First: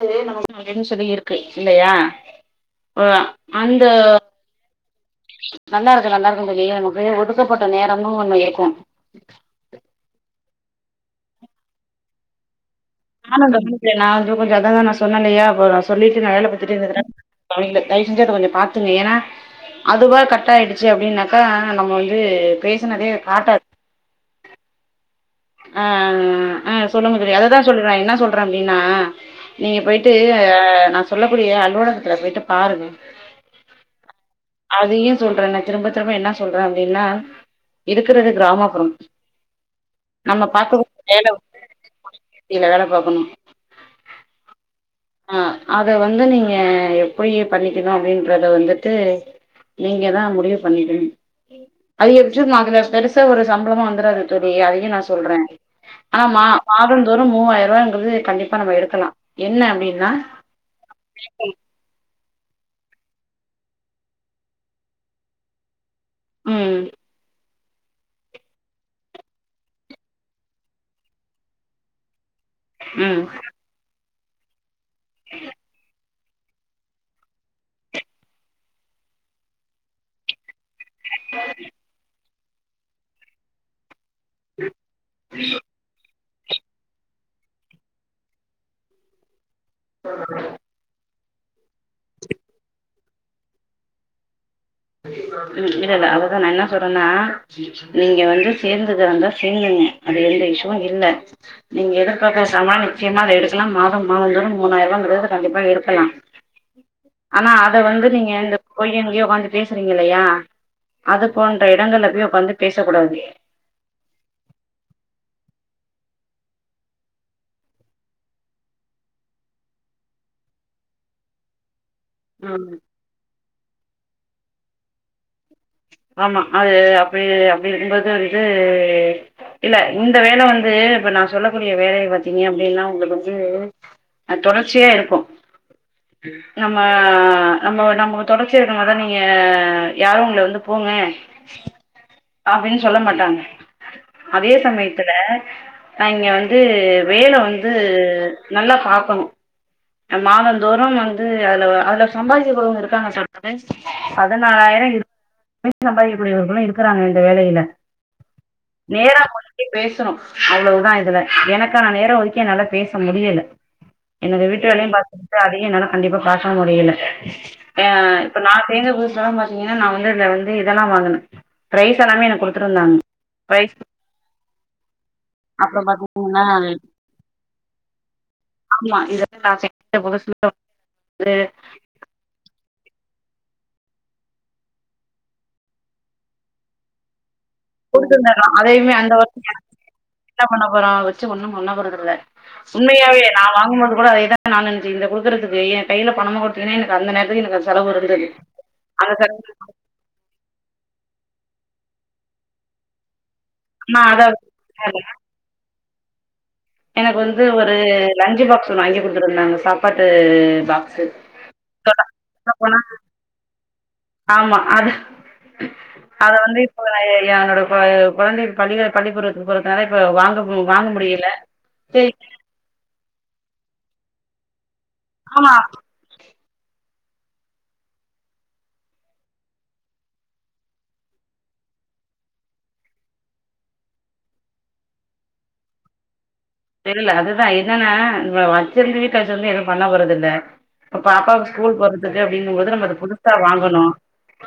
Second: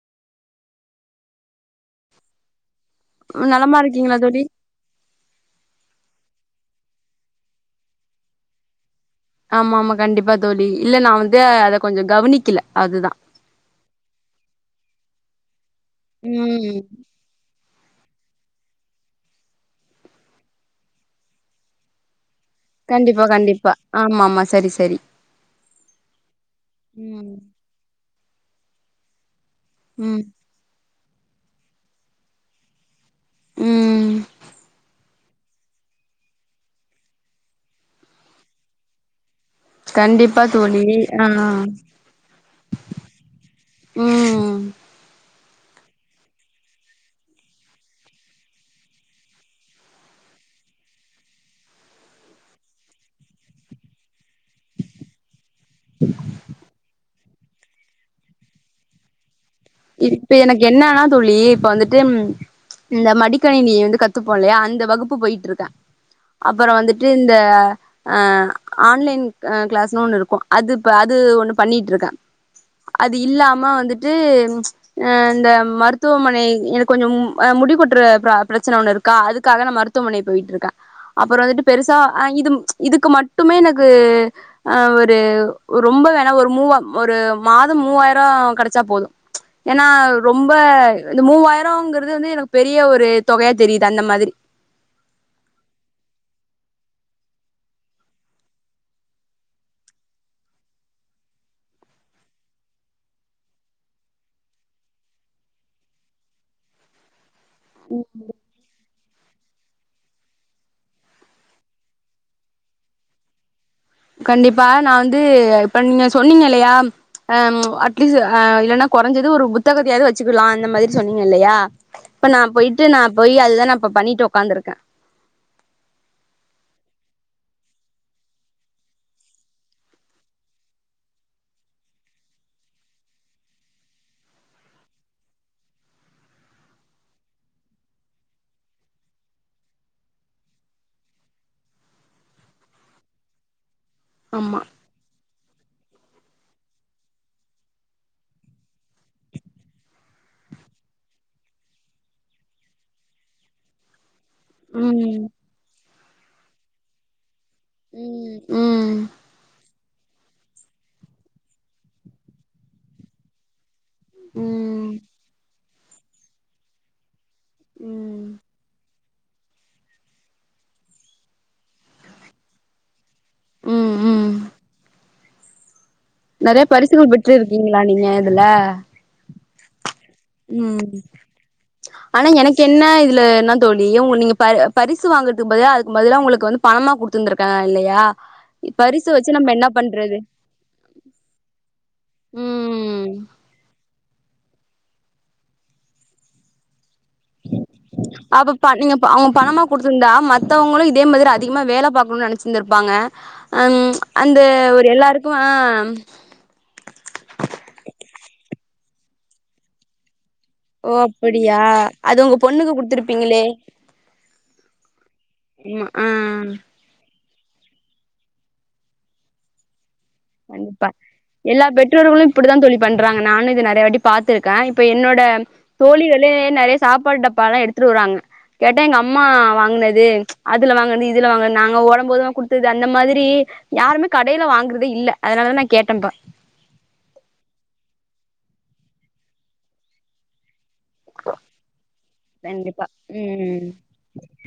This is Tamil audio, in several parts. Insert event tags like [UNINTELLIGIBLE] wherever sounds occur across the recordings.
[UNINTELLIGIBLE] அப்டின்னு சொல்லி இருக்கு இல்லையா ஒ நலமா அந்த இருக்கீங்களா தோழி நல்லா இருக்கே நல்லா இருக்கே தோழி நமக்கு ஒதுக்கப்பட்ட நேரம்னு ஒன்னு இருக்கு ஆமா ஆமா கண்டிப்பா தோழி இல்ல நா வந்து அத கொஞ்சோ கவனிக்கல அதுதா நானு [UNINTELLIGIBLE] நா வந்துட்டு கொஞ்சோ அதாங்க நா சொன்னேல்லையா அப்போ நா சொல்லிட்டு நா வேல ம் பத்துட்டே இருந்துக்கிறே குழந்த தயவு செஞ்சு அத கொஞ்சோ பாத்துங்க ஏன்னா அதுவா கரெக்டா ஆயிடுச்சு அப்டின்னாக்கா நம்ம வந்து பேசுனதே கண்டிப்பா காட்டாது கண்டிப்பா ஆமா ஆமா சரி சரி ஆஆஆ ஆ சொல்லுங்க தோழி ம் அதுதா சொல்றே என்ன சொல்றே அப்டின்னா நீங்க போயிட்டு ம் ஆ நா சொல்லக்கூடிய அலுவலகத்துல போயிட்டு பாருங்க ம் அதையு சொல்றே நா திரும்ப திரும்ப என்ன சொல்றே அப்டின்னா இருக்கிறது கிராமப்புறம் கண்டிப்பா நம்ம பாக்க தோழி ஆ வேல இதுல வேல பாக்கணும் ம் ஆ அத வந்து நீங்க எப்டியே பண்ணிக்கணு அப்டின்றத வந்துட்டு நீங்க தா முடிவு பண்ணிடுங் அதிகபட்சோ [UNINTELLIGIBLE] பெருசா ஒரு சம்பளமு வந்துராது செரி அதையு நா சொல்றே ஆனா மா மாதம் தொறும் மூவாயிரறுவங்கிறது கண்டிப்பா நம்ம எடுக்கலா என்ன அப்டின் இப்ப எனக்கு என்னன்னா தோழி இப்ப வந்துட்டும் இந்த மடிக்கணினிய வந்து கத்துப்போல்லையா அந்த வகுப்பு போயிட்ருக்கே ம் அப்புறோ வந்துட்டு இந்த அ ஆன்லைன் அ கிளாஸ்னு ஒண்ணு இருக்கு அது இப்ப அது ஒண்ணு பண்ணிட்ருக்கே அது ம் இல்லாம வந்துட்டு ம்ச் அ இந்த மருத் மருத்துவமனை எனக்கு கொஞ்சம் அ முடி கொட்ற பிர பிரச்சன ஒன்னு இருக்கா அதுக்காக நா மருத்துவமனை போயிட்ருக்கே அப்பற வந்துட்டு பெருசா அ இதும் இதுக்கு மட்டுமே எனக்கு அ ஒரு ரொம்ப வேணா ஒரு மூவா ஒரு மாத மூவாயிர கெடைச்சா போது ஏனா ரொம்ப இந்த மூவாயிரங்கிறது வந்து எனக்கு பெரிய ஒரு தொகையா தெரியிது அந்த மாதிரி ம் இல்லல்ல அததா நா என்ன சொல்றனா நீங்க வந்து சேந்துக்கிறதாந்தா சேந்துகுங்க அது எந்த இஷ்யுவு இல்ல நீங்க எதிர்பாத்த சம்பள நிச்சயமா அத எடுக்கல மாதம் மாதந் தோறும் மூணாயிரூவாங்கிறது கண்டிப்பா எடுக்கலா ஆனா அத வந்து நீங்க இந்த கொழந்தைங்களையு ஒக்காந்துட் பேசுறீங்க இல்லையா அது போன்ற எடங்கள்ல போய் ஒக்காந்து பேசக் கூடாது கண்டிப்பா நா வந்து இப்ப நீங்க சொன்னீங்க இல்லையா அ அட்லீஸ்ட் ஆ இல்லனா கொறைஞ்சது ஒரு புத்தகத்தையாவ்து வச்சுக்கலா அந்த மாதிரி சொன்னீங்க இல்லையா இப்ப நா ம் போயிட்டு நா போய் அதுதா நா இப்ப பண்ணிட்டு ஒக்காந்துருக்கே ஆமா அது அப்டி அப்டி இருக்கும்போது வந்து இல்ல இந்த வேல வந்து இப்ப நா சொல்லக்கூடிய வேலைய பாத்தீங்க அப்டினா உங்களுக்கு வந்து அது தொடர்ச்சியா இருக்கு நம்ம நம்ம நமக்கு தொடர்ச்சியா இருக்க மாரிதா நீங்க யாரு உங்கள வந்து போங்க பாப்பீங்கன் சொல்ல மாட்டாங்க அதே ஆமா சமயத்துல நா இங்க வந்து வேல வந்து நல்லா பாக்கணு அ மாதந்தோறும் வந்து அதுல அதுல சம்பாரிக்க கூடியவ்ங்க இருக்காங்க சத் மாச பதினாலாயிர [INAUDIBLE] ம் சம்பாதிக்கக் கூடியவர்களு இருக்கிறாங்க இந்த வேலையில ம் ம் நேரா போயி போய் பேசணு அவ்வளவுதா இதுல எனக்கான நேர ஒதுக்கி என்னால பேச முடியல எனக்கு வீட்டு வேலையு ம் பாத்துபுட்டு சோ அதையு என்னால கண்டிப்பா பாக்க முடியல ஏ இப்ப நா சேந்த புதுசுல லா பாத் தீங்கனா நா வந்து இதுல வந்து இதெல்லா வாங்குன ப்ரைஸ் எல்லாமே எனக்கு குடுத்துருந்தாங்க ப்ரைஸ் ம் ம் அப்பற [INAUDIBLE] நெறைய பரிசுகள் பெற்று இருக்கீங்களா நீங்க இதுல ஆமா அதேதா [INAUDIBLE] ம் ஆனா எனக்கு என்ன இதுல என்ன தோழி உங்க நீங்க ப பரிசு வாங்குறதுக்கு பதிலா அதுக்கு பதிலா உங்களுக்கு வந்து பணமா குடுத்துருந்துருக்களா இல்லையா குடுத்திருந்தாங்க இ அதையுமே பரிசு அந்த வச்சு வருஷம் நம்ம என்ன பண்றது என்ன பண்ண போற வெச்சு ஒன்னு பண்ண போறதுல்ல ம் உண்மையாவே நா வாங்கும்போது கூட அதேதா நானு நெனச்சுட்ருந்த குடுக்குறதுக்கு எ கைல பணமா குடுத்தீங்னா எனக்கு அந்த நேரத் ல்ரெடி எனக்கு அதுக்கு செலவு வருன் தெரியு அத கத் ந்தா மத்தவுங்களு இதே மாதிரி அதிகமா வேல பாக்கணுன் நேனைச்சிருந்திருப்பாங்க அம் நா அத அந்த ஒரு எல்லாருக்கு ஆ எனக்கு வந்து ஒரு லஞ்சு பாக்ஸு ஒன்னு வாங்கி குடுத்துருந்தாங்க சாப்பாட்டு ஓ பாக்ஸு அப்புடியா அது உங்க சொல்ல பொண்ணுக்கு போனா குடுத்துருப்பீங்களே ஆமா அத ஆமா ஆ அத வந்து அப்ற ஐய்யோ என்னோட கொழ கொழந்தைக்கு பள்ளில பள்ளிக்கூடத்திற்கு போறதுனால இப்ப வாங் கண்டிப்பா எல்லா பெற்றோர்களும் இப்டி தா தோழி பண்றாங்க நானு இத நெறைய வாட்டி பாத்திருக்கே இப்ப என்னோட ஆமா தோழிகள் ளே நெறையா சாப்பாடு டப்பாலா எடுத்துட்டு வருவாங்க கேட்டா எங்கம்மா வாங்குனது அதுல வாங்குனது இதுல வாங்குனது நாங்க ஓடம்போது குடுத்தது அந்த மாதிரி யாருமே கடைல வாங்குறதே இல்ல அதனாலதா நா கேட்டம்ப்பா தெரில அதுதா என்னனா நம்ம வச்சிந்து வீட்ல வச்சிந்து எதும் பண்ண போறதில்ல இப்ப பாப்பாவுக் ஸ்கூல் போறதுக்கு அப்டிங்கும் போது நம்ம கண்டிப்பா அத புதுசா ம் வாங்கணு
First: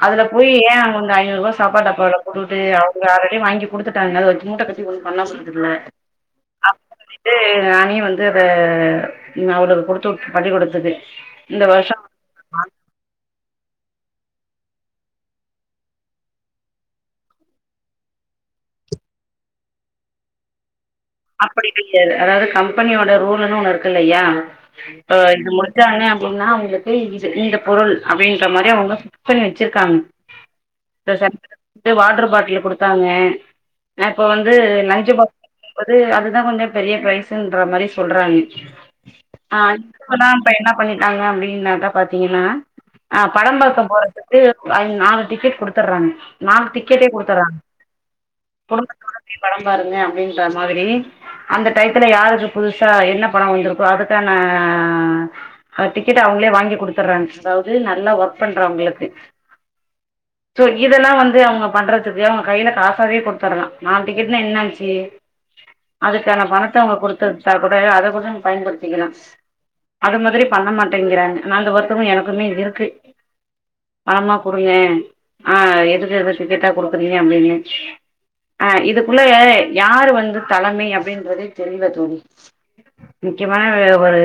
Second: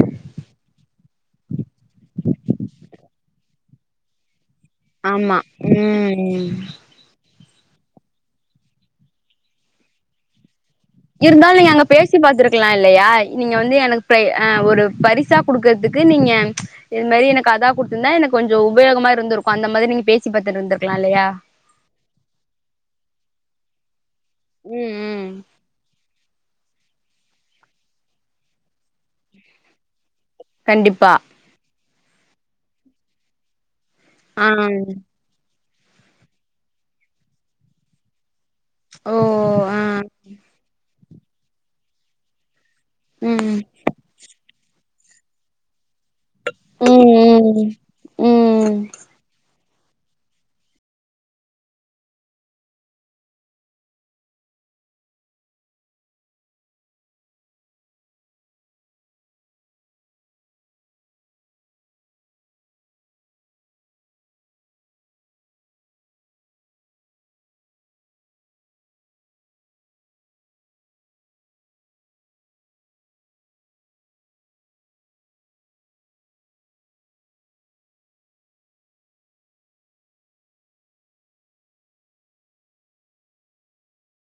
அதுலப் போய் ஏ அங்கவங்க ஐநூறுவா சாப்பாட் டப்பாவல போடுட்டு அவுங்க ஆரடி வாங்கி குடுத்துட்டாங்க அத வெச்சு மூட்டக்கட் ஆமா ம் ம் சொல்லிட்டு நானே வந்து அத ந அவளுக்கு குடுத்துவூட் பள்ளிகூடத்துக்கு இருந்தாலு எங்க பேச் சி பாத்திருக்லா இல்லையா நீங்க வந்து எனக்கு பிரை அ ஒரு பரிசா குடுக்கறதுக்கு நீங்க இது மேரி எனக் அதா குடுத்துந்தா எனக் கொஞ்சோ உபயோகமா இருந்திருக்கு அந்த மாதிரி நீங்க பேசி பாத்துட்ருந்திருக்லா இல்லையா அப்படி கய்யாது அதாவது கம்பெனியோட ரூல்லுனு ஒன்னு இருக்குல்லையா ம் அ ம் இது முடிச்சாங்க அப்டினா அவுங்ளுக் கேய் இது இந்தப் பொருள் அப்டின்ற மாரி அவுங்க புக் பண்ணி வச்சிருக்காங்க கண்டிப்பா [UNINTELLIGIBLE] வாட்ரு பாட்லு குடுத்தாங்க அ இப்ப ஆ வந்து லஞ்ச்சு பாக் வது அதுதா கொஞ்சோப் பெரிய பிரைஸ்ன்ற மாரி சொல்றாங்க ஓ ஆ இப்பதா இப்ப என்னப் பண்ணிட்டாங்க அப்டின்னாட்டா பாத்தீங்கன்னா ஆ படம் ம் பாக்க போறதுக் து அயிங் நாலு டிக்கெட் குடுத்தர்றாங் நாலு டிக்கெட்டே குடுத்தர்றாங் ம் ம் ம் குடும்பத்தோட போய் படம் பாருங்க அப்டின்ற மாதிரி அந்த டயத்துல யாருக்கு புதுசா என்னப் படோ வந்திருக்கோ அதுக்கான அ டிக்கெட் அவங்ளே வாங்கி குடுத்தர்றாங் அதாவ்து நல்லா ஒர்க் பண்றவுங்ளுக்கு சோ இதெல்லா வந்து அவுங்கப் பண்றதுக்கு அவுங்க கைல காசாவே குடுத்தர்லா நாலு டிக்கெட்னா என்ன ஆச்சி அதுக்கானப் பணத்த அவுங்க குடுத்துட்டா கூட அத கூடன் பயன்படுத்திக்கிலா அத மாதிரி பண்ண மாட்டேன்கிறாங்க நாங்க ஒருத்தவுங்க எனக்குமே இருக்கு பணமா குடுங்க ஆ எதுக்கு இத டிக்கெட்டா குடுக்குறீங்க அப்டினு அ இதுக்குள்ள யாரு வந் ரு தலைமை அப்டின்றதேத் தெரில தோழி முக்கியமானவே ஒரு